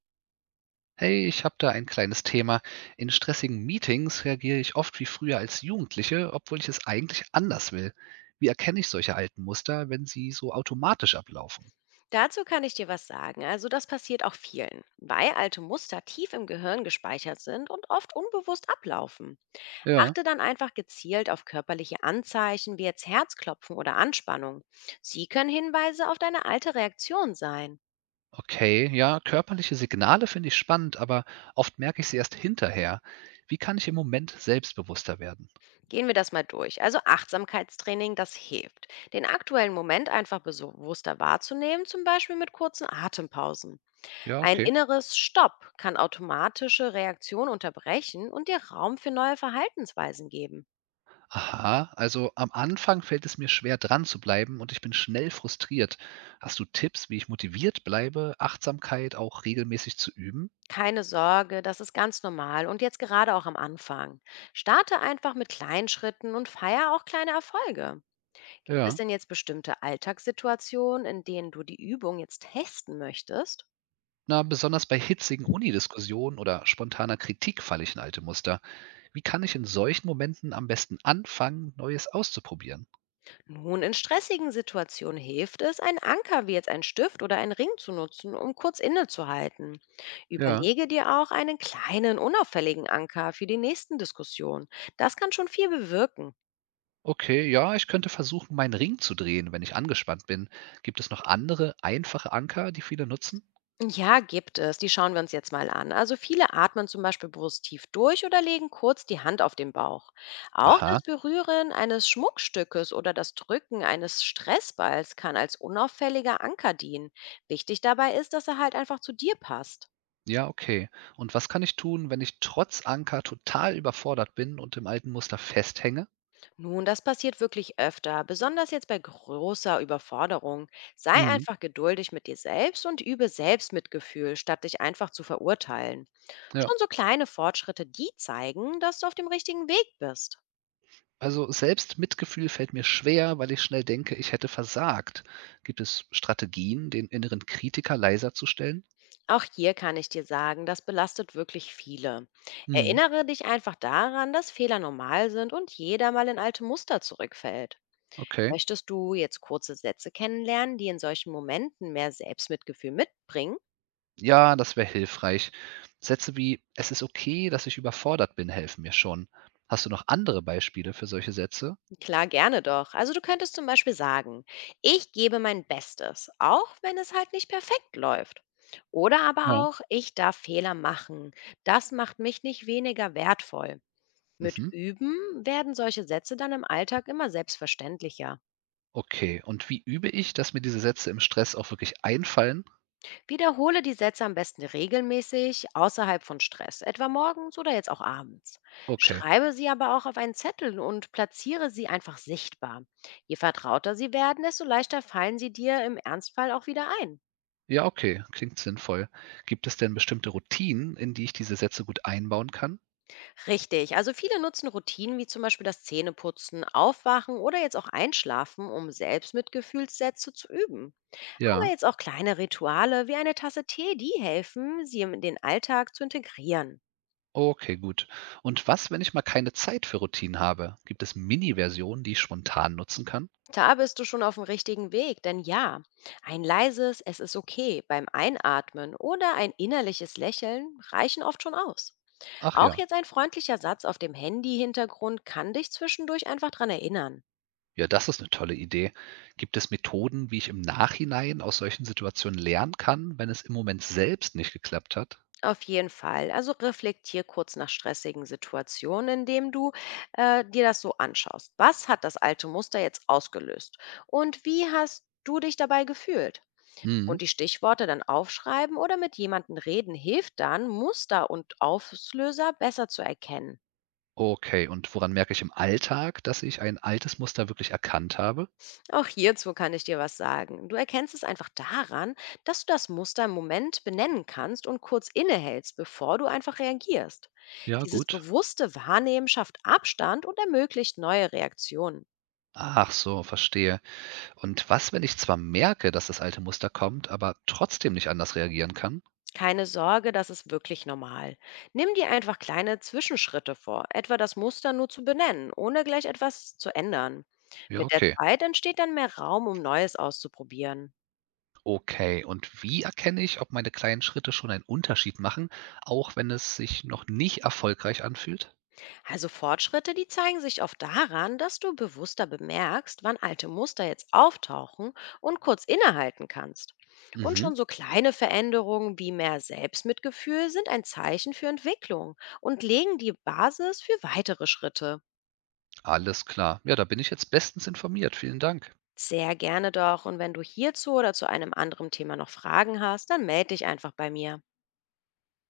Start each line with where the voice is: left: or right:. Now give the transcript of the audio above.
right: Hey, ich habe da ein kleines Thema. In stressigen Meetings reagiere ich oft wie früher als Jugendliche, obwohl ich es eigentlich anders will. Wie erkenne ich solche alten Muster, wenn sie so automatisch ablaufen?
left: Dazu kann ich dir was sagen. Also das passiert auch vielen, weil alte Muster tief im Gehirn gespeichert sind und oft unbewusst ablaufen.
right: Ja,
left: Achte dann einfach gezielt auf körperliche Anzeichen wie jetzt Herzklopfen oder Anspannung. Sie können Hinweise auf deine alte Reaktion sein.
right: okay, ja, körperliche Signale finde ich spannend, aber oft merke ich sie erst hinterher. Wie kann ich im Moment selbstbewusster werden?
left: Gehen wir das mal durch. Also Achtsamkeitstraining, das hilft, den aktuellen Moment einfach bewusster wahrzunehmen, zum Beispiel mit kurzen Atempausen.
right: Ja,
left: Ein
right: okay.
left: inneres Stopp kann automatische Reaktion unterbrechen und dir Raum für neue Verhaltensweisen geben.
right: Aha, also am Anfang fällt es mir schwer dran zu bleiben und ich bin schnell frustriert. Hast du Tipps, wie ich motiviert bleibe, Achtsamkeit auch regelmäßig zu üben?
left: Keine Sorge, das ist ganz normal und jetzt gerade auch am Anfang. Starte einfach mit kleinen Schritten und feier auch kleine Erfolge. Gibt es
right: Ja.
left: denn jetzt bestimmte Alltagssituationen, in denen du die Übung jetzt testen möchtest?
right: Na, besonders bei hitzigen Unidiskussionen oder spontaner Kritik falle ich in alte Muster. Wie kann ich in solchen Momenten am besten anfangen, Neues auszuprobieren?
left: Nun, in stressigen Situationen hilft es, einen Anker wie jetzt ein Stift oder einen Ring zu nutzen, um kurz innezuhalten.
right: Ja.
left: Überlege dir auch einen kleinen, unauffälligen Anker für die nächsten Diskussionen. Das kann schon viel bewirken.
right: Okay, ja, ich könnte versuchen, meinen Ring zu drehen, wenn ich angespannt bin. Gibt es noch andere einfache Anker, die viele nutzen?
left: Ja, gibt es. Die schauen wir uns jetzt mal an. Also viele atmen zum Beispiel bewusst tief durch oder legen kurz die Hand auf den Bauch. Auch das
right: Aha.
left: Berühren eines Schmuckstückes oder das Drücken eines Stressballs kann als unauffälliger Anker dienen. Wichtig dabei ist, dass er halt einfach zu dir passt.
right: Ja, okay. Und was kann ich tun, wenn ich trotz Anker total überfordert bin und im alten Muster festhänge?
left: Nun, das passiert wirklich öfter, besonders jetzt bei großer Überforderung. Sei
right: Mhm.
left: einfach geduldig mit dir selbst und übe Selbstmitgefühl, statt dich einfach zu verurteilen.
right: Ja.
left: Schon so kleine Fortschritte, die zeigen, dass du auf dem richtigen Weg bist.
right: Also selbst Mitgefühl fällt mir schwer, weil ich schnell denke, ich hätte versagt. Gibt es Strategien, den inneren Kritiker leiser zu stellen?
left: Auch hier kann ich dir sagen, das belastet wirklich viele.
right: Hm,
left: Erinnere dich einfach daran, dass Fehler normal sind und jeder mal in alte Muster zurückfällt.
right: okay.
left: Möchtest du jetzt kurze Sätze kennenlernen, die in solchen Momenten mehr Selbstmitgefühl mitbringen?
right: Ja, das wäre hilfreich. Sätze wie, es ist okay, dass ich überfordert bin, helfen mir schon. Hast du noch andere Beispiele für solche Sätze?
left: Klar, gerne doch. Also du könntest zum Beispiel sagen, ich gebe mein Bestes, auch wenn es halt nicht perfekt läuft. Oder aber
right: Ja.
left: auch, ich darf Fehler machen. Das macht mich nicht weniger wertvoll. Mit
right: Mhm.
left: Üben werden solche Sätze dann im Alltag immer selbstverständlicher.
right: Okay. Und wie übe ich, dass mir diese Sätze im Stress auch wirklich einfallen?
left: Wiederhole die Sätze am besten regelmäßig außerhalb von Stress, etwa morgens oder jetzt auch abends.
right: Okay.
left: Schreibe sie aber auch auf einen Zettel und platziere sie einfach sichtbar. Je vertrauter sie werden, desto leichter fallen sie dir im Ernstfall auch wieder ein.
right: Ja, okay. Klingt sinnvoll. Gibt es denn bestimmte Routinen, in die ich diese Sätze gut einbauen kann?
left: Richtig, also viele nutzen Routinen wie zum Beispiel das Zähneputzen, Aufwachen oder jetzt auch Einschlafen, um selbst Mitgefühlssätze zu üben. Aber
right: Ja.
left: jetzt auch kleine Rituale wie eine Tasse Tee, die helfen, sie in den Alltag zu integrieren.
right: Okay, gut. Und was, wenn ich mal keine Zeit für Routinen habe? Gibt es Mini-Versionen, die ich spontan nutzen kann?
left: Da bist du schon auf dem richtigen Weg, denn ja, ein leises Es ist okay beim Einatmen oder ein innerliches Lächeln reichen oft schon aus.
right: Ach
left: Auch
right: ja,
left: jetzt ein freundlicher Satz auf dem Handy-Hintergrund kann dich zwischendurch einfach dran erinnern.
right: ja, das ist eine tolle Idee. Gibt es Methoden, wie ich im Nachhinein aus solchen Situationen lernen kann, wenn es im Moment selbst nicht geklappt hat?
left: Auf jeden Fall. Also reflektier kurz nach stressigen Situationen, indem du dir das so anschaust. Was hat das alte Muster jetzt ausgelöst? Und wie hast du dich dabei gefühlt?
right: Mhm.
left: Und die Stichworte dann aufschreiben oder mit jemandem reden hilft dann, Muster und Auslöser besser zu erkennen.
right: Okay, und woran merke ich im Alltag, dass ich ein altes Muster wirklich erkannt habe?
left: Auch hierzu kann ich dir was sagen. Du erkennst es einfach daran, dass du das Muster im Moment benennen kannst und kurz innehältst, bevor du einfach reagierst.
right: Ja,
left: Dieses
right: gut.
left: bewusste Wahrnehmen schafft Abstand und ermöglicht neue Reaktionen.
right: Ach so, verstehe. Und was, wenn ich zwar merke, dass das alte Muster kommt, aber trotzdem nicht anders reagieren kann?
left: Keine Sorge, das ist wirklich normal. Nimm dir einfach kleine Zwischenschritte vor, etwa das Muster nur zu benennen, ohne gleich etwas zu ändern.
right: Ja,
left: Mit der
right: okay.
left: Zeit entsteht dann mehr Raum, um Neues auszuprobieren.
right: Okay, und wie erkenne ich, ob meine kleinen Schritte schon einen Unterschied machen, auch wenn es sich noch nicht erfolgreich anfühlt?
left: Also Fortschritte, die zeigen sich oft daran, dass du bewusster bemerkst, wann alte Muster jetzt auftauchen und kurz innehalten kannst. Und
right: Mhm,
left: schon so kleine Veränderungen wie mehr Selbstmitgefühl sind ein Zeichen für Entwicklung und legen die Basis für weitere Schritte.
right: alles klar. Ja, da bin ich jetzt bestens informiert. Vielen Dank.
left: Sehr gerne doch. Und wenn du hierzu oder zu einem anderen Thema noch Fragen hast, dann melde dich einfach bei mir.